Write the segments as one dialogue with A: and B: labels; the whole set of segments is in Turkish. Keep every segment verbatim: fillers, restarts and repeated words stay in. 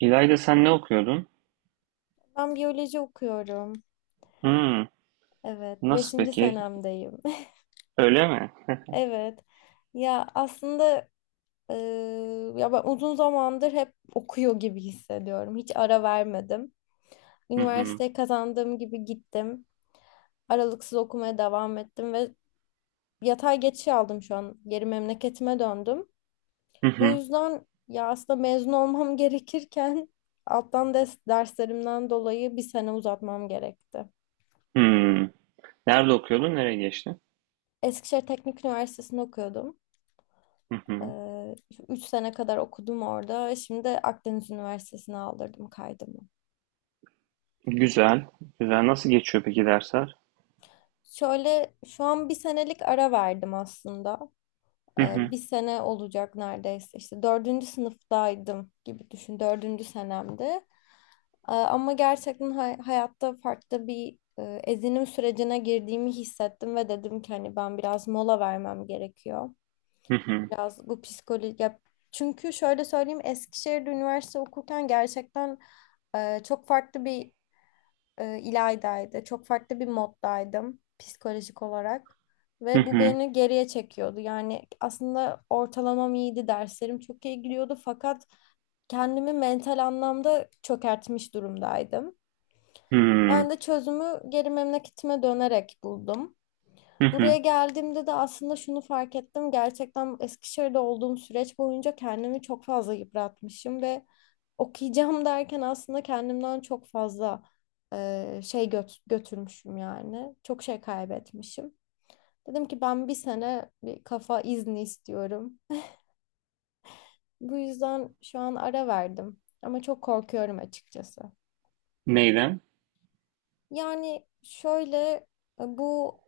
A: İlayda sen ne okuyordun?
B: Ben biyoloji okuyorum.
A: Hımm.
B: Evet,
A: Nasıl
B: beşinci
A: peki?
B: senemdeyim.
A: Öyle mi?
B: Evet. Ya aslında e, ya ben uzun zamandır hep okuyor gibi hissediyorum. Hiç ara vermedim.
A: Hı hı.
B: Üniversiteye kazandığım gibi gittim. Aralıksız okumaya devam ettim ve yatay geçiş aldım şu an. Geri memleketime döndüm.
A: Hı
B: Bu
A: hı.
B: yüzden ya aslında mezun olmam gerekirken alttan ders, derslerimden dolayı bir sene uzatmam gerekti.
A: Hımm. Nerede okuyordun? Nereye geçtin?
B: Eskişehir Teknik Üniversitesi'nde okuyordum.
A: Hı hı.
B: Ee, Üç sene kadar okudum orada. Şimdi Akdeniz Üniversitesi'ne aldırdım kaydımı.
A: Güzel, güzel. Nasıl geçiyor peki dersler?
B: Şöyle şu an bir senelik ara verdim aslında.
A: Hı
B: Ee,
A: hı.
B: bir sene olacak neredeyse. İşte dördüncü sınıftaydım gibi düşün. Dördüncü senemdi. Ee, ama gerçekten hay- hayatta farklı bir e, ezinim sürecine girdiğimi hissettim ve dedim ki hani ben biraz mola vermem gerekiyor.
A: Hı hı.
B: Biraz bu psikoloji ya çünkü şöyle söyleyeyim Eskişehir'de üniversite okurken gerçekten e, çok farklı bir e, ilaydaydı. Çok farklı bir moddaydım psikolojik olarak
A: Hı
B: ve bu
A: hı.
B: beni geriye çekiyordu. Yani aslında ortalamam iyiydi, derslerim çok iyi gidiyordu fakat kendimi mental anlamda çökertmiş durumdaydım. Ben
A: Hımm.
B: de çözümü geri memleketime dönerek buldum.
A: Hı
B: Buraya
A: hı.
B: geldiğimde de aslında şunu fark ettim. Gerçekten Eskişehir'de olduğum süreç boyunca kendimi çok fazla yıpratmışım ve okuyacağım derken aslında kendimden çok fazla e, şey göt- götürmüşüm yani. Çok şey kaybetmişim. Dedim ki ben bir sene bir kafa izni istiyorum. Bu yüzden şu an ara verdim ama çok korkuyorum açıkçası.
A: Neyden?
B: Yani şöyle e, bu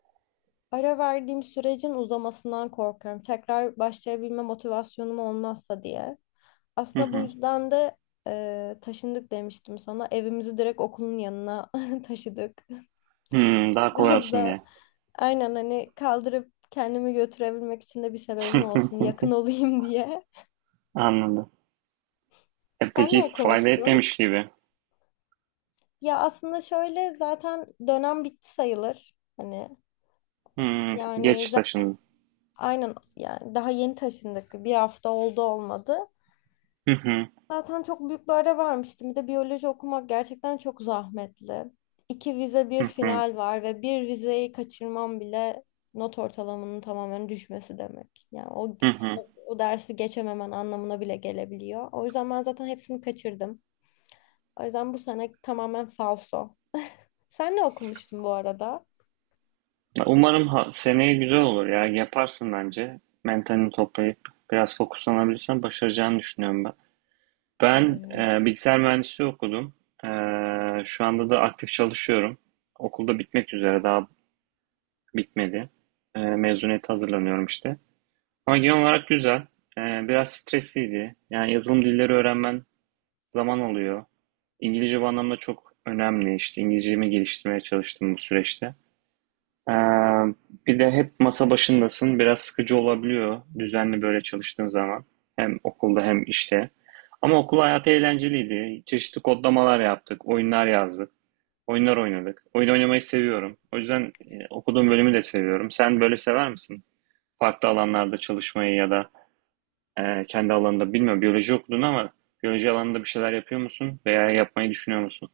B: ara verdiğim sürecin uzamasından korkuyorum. Tekrar başlayabilme motivasyonum olmazsa diye.
A: Hı
B: Aslında bu
A: hı.
B: yüzden de e, taşındık demiştim sana. Evimizi direkt okulun yanına taşıdık.
A: Hımm. Daha kolay
B: Biraz
A: olsun diye.
B: da aynen hani kaldırıp kendimi götürebilmek için de bir sebebim olsun. Yakın olayım diye.
A: Anladım. E,
B: Sen ne
A: peki fayda
B: okumuştun?
A: etmemiş gibi.
B: Ya aslında şöyle zaten dönem bitti sayılır. Hani
A: Hımm.
B: yani
A: Geç
B: za-
A: taşındın.
B: aynen yani daha yeni taşındık. Bir hafta oldu olmadı.
A: Hı hı.
B: Zaten çok büyük bir ara vermiştim. Bir de biyoloji okumak gerçekten çok zahmetli. İki vize bir
A: Hı hı.
B: final var ve bir vizeyi kaçırmam bile not ortalamanın tamamen düşmesi demek. Yani o,
A: Hı hı.
B: o dersi geçememen anlamına bile gelebiliyor. O yüzden ben zaten hepsini kaçırdım. O yüzden bu sene tamamen falso. Sen ne okumuştun bu arada?
A: Ya umarım ha- seneye güzel olur ya. Yaparsın bence. Mentalini toplayıp biraz fokuslanabilirsen başaracağını düşünüyorum ben. Ben
B: Umarım.
A: e, bilgisayar mühendisliği okudum. E, Şu anda da aktif çalışıyorum. Okulda bitmek üzere daha bitmedi. E, mezuniyete hazırlanıyorum işte. Ama genel olarak güzel. E, biraz stresliydi. Yani yazılım dilleri öğrenmen zaman alıyor. İngilizce bu anlamda çok önemli. İşte İngilizcemi geliştirmeye çalıştım bu süreçte. Ee, Bir de hep masa başındasın. Biraz sıkıcı olabiliyor düzenli böyle çalıştığın zaman. Hem okulda hem işte. Ama okul hayatı eğlenceliydi. Çeşitli kodlamalar yaptık, oyunlar yazdık, oyunlar oynadık. Oyun oynamayı seviyorum. O yüzden e, okuduğum bölümü de seviyorum. Sen böyle sever misin? Farklı alanlarda çalışmayı ya da e, kendi alanında bilmiyorum. Biyoloji okudun ama biyoloji alanında bir şeyler yapıyor musun veya yapmayı düşünüyor musun?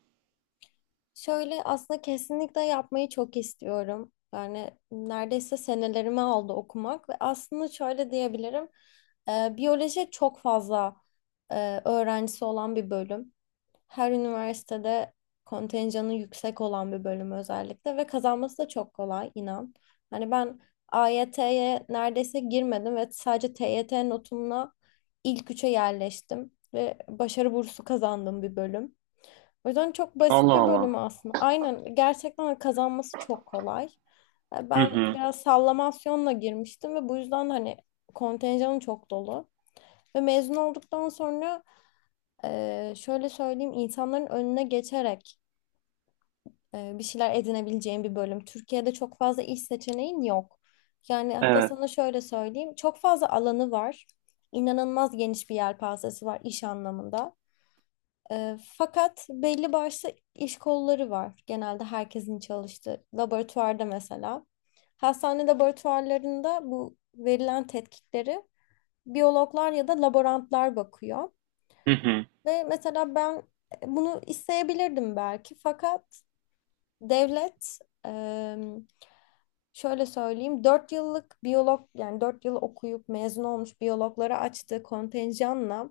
B: Şöyle aslında kesinlikle yapmayı çok istiyorum. Yani neredeyse senelerimi aldı okumak ve aslında şöyle diyebilirim. E, biyoloji çok fazla e, öğrencisi olan bir bölüm. Her üniversitede kontenjanı yüksek olan bir bölüm özellikle ve kazanması da çok kolay inan. Hani ben A Y T'ye neredeyse girmedim ve sadece T Y T notumla ilk üçe yerleştim ve başarı bursu kazandığım bir bölüm. O yüzden çok basit
A: Allah
B: bir
A: Allah.
B: bölümü aslında. Aynen gerçekten kazanması çok kolay. E,
A: Hı
B: Ben
A: hı.
B: biraz sallamasyonla girmiştim ve bu yüzden hani kontenjanım çok dolu. Ve mezun olduktan sonra e, şöyle söyleyeyim insanların önüne geçerek e, bir şeyler edinebileceğin bir bölüm. Türkiye'de çok fazla iş seçeneğin yok. Yani hatta
A: Evet.
B: sana şöyle söyleyeyim çok fazla alanı var. İnanılmaz geniş bir yelpazesi var iş anlamında. Ee, fakat belli başlı iş kolları var. Genelde herkesin çalıştığı laboratuvarda mesela. Hastane laboratuvarlarında bu verilen tetkikleri biyologlar ya da laborantlar bakıyor.
A: Hı hı.
B: Ve mesela ben bunu isteyebilirdim belki fakat devlet e, şöyle söyleyeyim dört yıllık biyolog yani dört yıl okuyup mezun olmuş biyologlara açtığı kontenjanla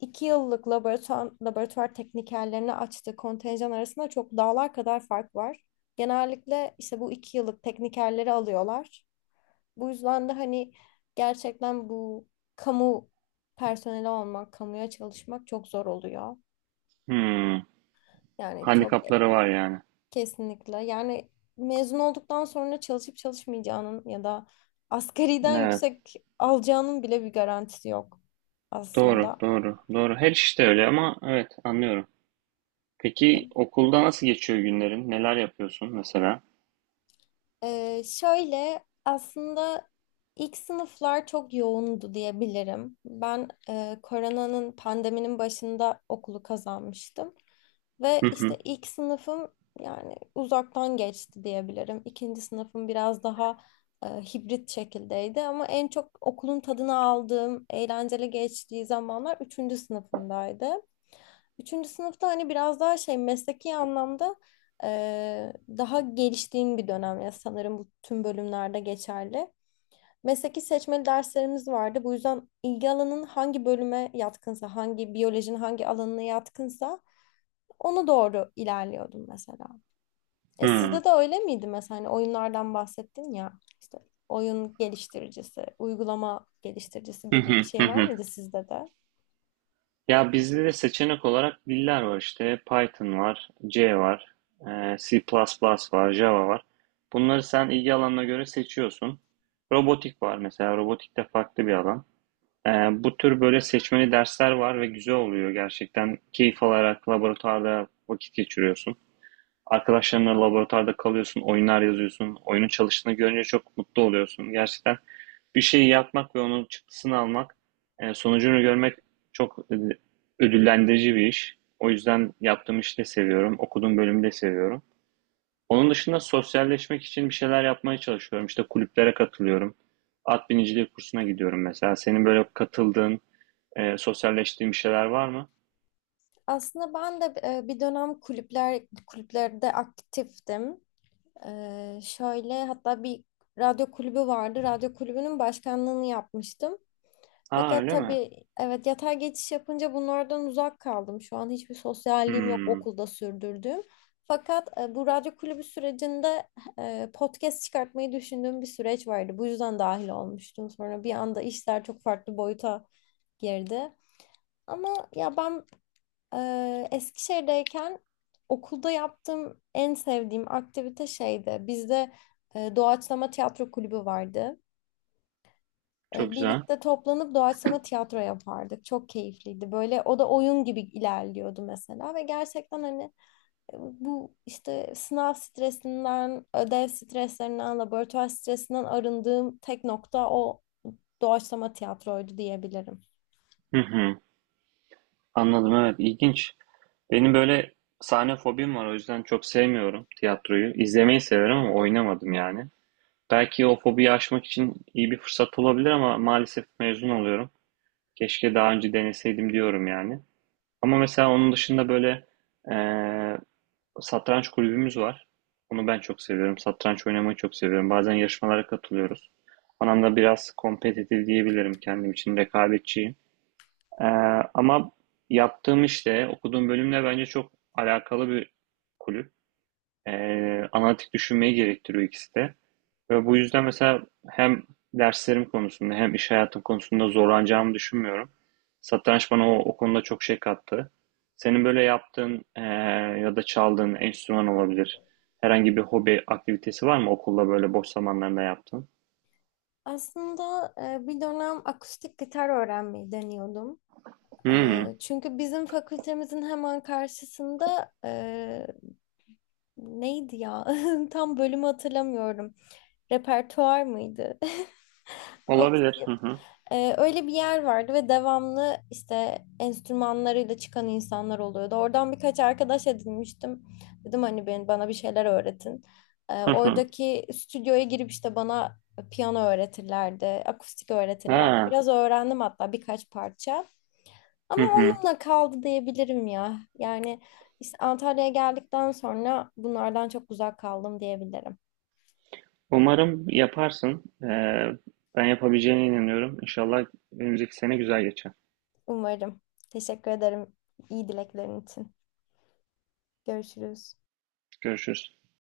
B: İki yıllık laboratuvar, laboratuvar teknikerlerini açtığı kontenjan arasında çok dağlar kadar fark var. Genellikle işte bu iki yıllık teknikerleri alıyorlar. Bu yüzden de hani gerçekten bu kamu personeli olmak, kamuya çalışmak çok zor oluyor.
A: Hmm.
B: Yani çok e-
A: Handikapları var yani.
B: kesinlikle. Yani mezun olduktan sonra çalışıp çalışmayacağının ya da asgariden
A: Evet.
B: yüksek alacağının bile bir garantisi yok
A: Doğru,
B: aslında.
A: doğru, doğru. Her işte öyle ama evet anlıyorum. Peki okulda nasıl geçiyor günlerin? Neler yapıyorsun mesela?
B: Ee, şöyle aslında ilk sınıflar çok yoğundu diyebilirim. Ben e, koronanın pandeminin başında okulu kazanmıştım. Ve
A: Hı hı.
B: işte ilk sınıfım yani uzaktan geçti diyebilirim. İkinci sınıfım biraz daha e, hibrit şekildeydi ama en çok okulun tadını aldığım, eğlenceli geçtiği zamanlar üçüncü sınıfımdaydı. Üçüncü sınıfta hani biraz daha şey mesleki anlamda eee, daha geliştiğin bir dönem ya sanırım bu tüm bölümlerde geçerli. Mesleki seçmeli derslerimiz vardı. Bu yüzden ilgi alanın hangi bölüme yatkınsa, hangi biyolojinin hangi alanına yatkınsa ona doğru ilerliyordum mesela. E
A: Hı.
B: sizde de öyle miydi mesela hani oyunlardan bahsettin ya işte oyun geliştiricisi, uygulama geliştiricisi
A: Hı
B: gibi
A: hı,
B: bir
A: hı
B: şey var
A: hı.
B: mıydı sizde de?
A: Ya bizde de seçenek olarak diller var işte. Python var, C var, e, C++ var, Java var. Bunları sen ilgi alanına göre seçiyorsun. Robotik var mesela. Robotik de farklı bir alan. E, Bu tür böyle seçmeli dersler var ve güzel oluyor gerçekten. Keyif alarak laboratuvarda vakit geçiriyorsun. Arkadaşlarınla laboratuvarda kalıyorsun, oyunlar yazıyorsun. Oyunun çalıştığını görünce çok mutlu oluyorsun. Gerçekten bir şeyi yapmak ve onun çıktısını almak, e, sonucunu görmek çok e, ödüllendirici bir iş. O yüzden yaptığım işi de seviyorum, okuduğum bölümü de seviyorum. Onun dışında sosyalleşmek için bir şeyler yapmaya çalışıyorum. İşte kulüplere katılıyorum. At biniciliği kursuna gidiyorum mesela. Senin böyle katıldığın, e, sosyalleştiğin bir şeyler var mı?
B: Aslında ben de e, bir dönem kulüpler kulüplerde aktiftim. E, şöyle hatta bir radyo kulübü vardı. Radyo kulübünün başkanlığını yapmıştım.
A: Aa
B: Fakat
A: öyle mi?
B: tabii evet yatay geçiş yapınca bunlardan uzak kaldım. Şu an hiçbir sosyalliğim yok
A: Hmm,
B: okulda sürdürdüğüm. Fakat e, bu radyo kulübü sürecinde e, podcast çıkartmayı düşündüğüm bir süreç vardı. Bu yüzden dahil olmuştum. Sonra bir anda işler çok farklı boyuta girdi. Ama ya ben ee, Eskişehir'deyken okulda yaptığım en sevdiğim aktivite şeydi. Bizde e, doğaçlama tiyatro kulübü vardı.
A: çok
B: E,
A: güzel.
B: birlikte toplanıp doğaçlama tiyatro yapardık. Çok keyifliydi. Böyle o da oyun gibi ilerliyordu mesela ve gerçekten hani e, bu işte sınav stresinden, ödev streslerinden, laboratuvar stresinden arındığım tek nokta o doğaçlama tiyatroydu diyebilirim.
A: Hı hı. Anladım, evet, ilginç. Benim böyle sahne fobim var, o yüzden çok sevmiyorum tiyatroyu. İzlemeyi severim ama oynamadım yani. Belki o fobiyi aşmak için iyi bir fırsat olabilir ama maalesef mezun oluyorum. Keşke daha önce deneseydim diyorum yani. Ama mesela onun dışında böyle eee, satranç kulübümüz var. Onu ben çok seviyorum. Satranç oynamayı çok seviyorum. Bazen yarışmalara katılıyoruz. Anlamda biraz kompetitif diyebilirim, kendim için rekabetçi. Ee, Ama yaptığım işte, okuduğum bölümle bence çok alakalı bir kulüp. Ee, analitik düşünmeyi gerektiriyor ikisi de. Ve bu yüzden mesela hem derslerim konusunda hem iş hayatım konusunda zorlanacağımı düşünmüyorum. Satranç bana o, o konuda çok şey kattı. Senin böyle yaptığın ee, ya da çaldığın enstrüman olabilir. Herhangi bir hobi aktivitesi var mı okulda böyle boş zamanlarında yaptığın?
B: Aslında e, bir dönem akustik gitar öğrenmeyi deniyordum. E,
A: Hmm,
B: Çünkü bizim fakültemizin hemen karşısında e, neydi ya? Tam bölümü hatırlamıyorum. Repertuar mıydı? O-
A: olabilir. Hı hı.
B: Ee, öyle bir yer vardı ve devamlı işte enstrümanlarıyla çıkan insanlar oluyordu. Oradan birkaç arkadaş edinmiştim. Dedim hani ben, bana bir şeyler öğretin. Ee,
A: Hı hı.
B: oradaki stüdyoya girip işte bana piyano öğretirlerdi, akustik öğretirlerdi.
A: Ha.
B: Biraz öğrendim hatta birkaç parça. Ama
A: Hı hı.
B: onunla kaldı diyebilirim ya. Yani işte Antalya'ya geldikten sonra bunlardan çok uzak kaldım diyebilirim.
A: Umarım yaparsın. Ee, ben yapabileceğine inanıyorum. İnşallah önümüzdeki sene güzel geçer.
B: Umarım. Teşekkür ederim iyi dileklerin için. Görüşürüz.
A: Görüşürüz.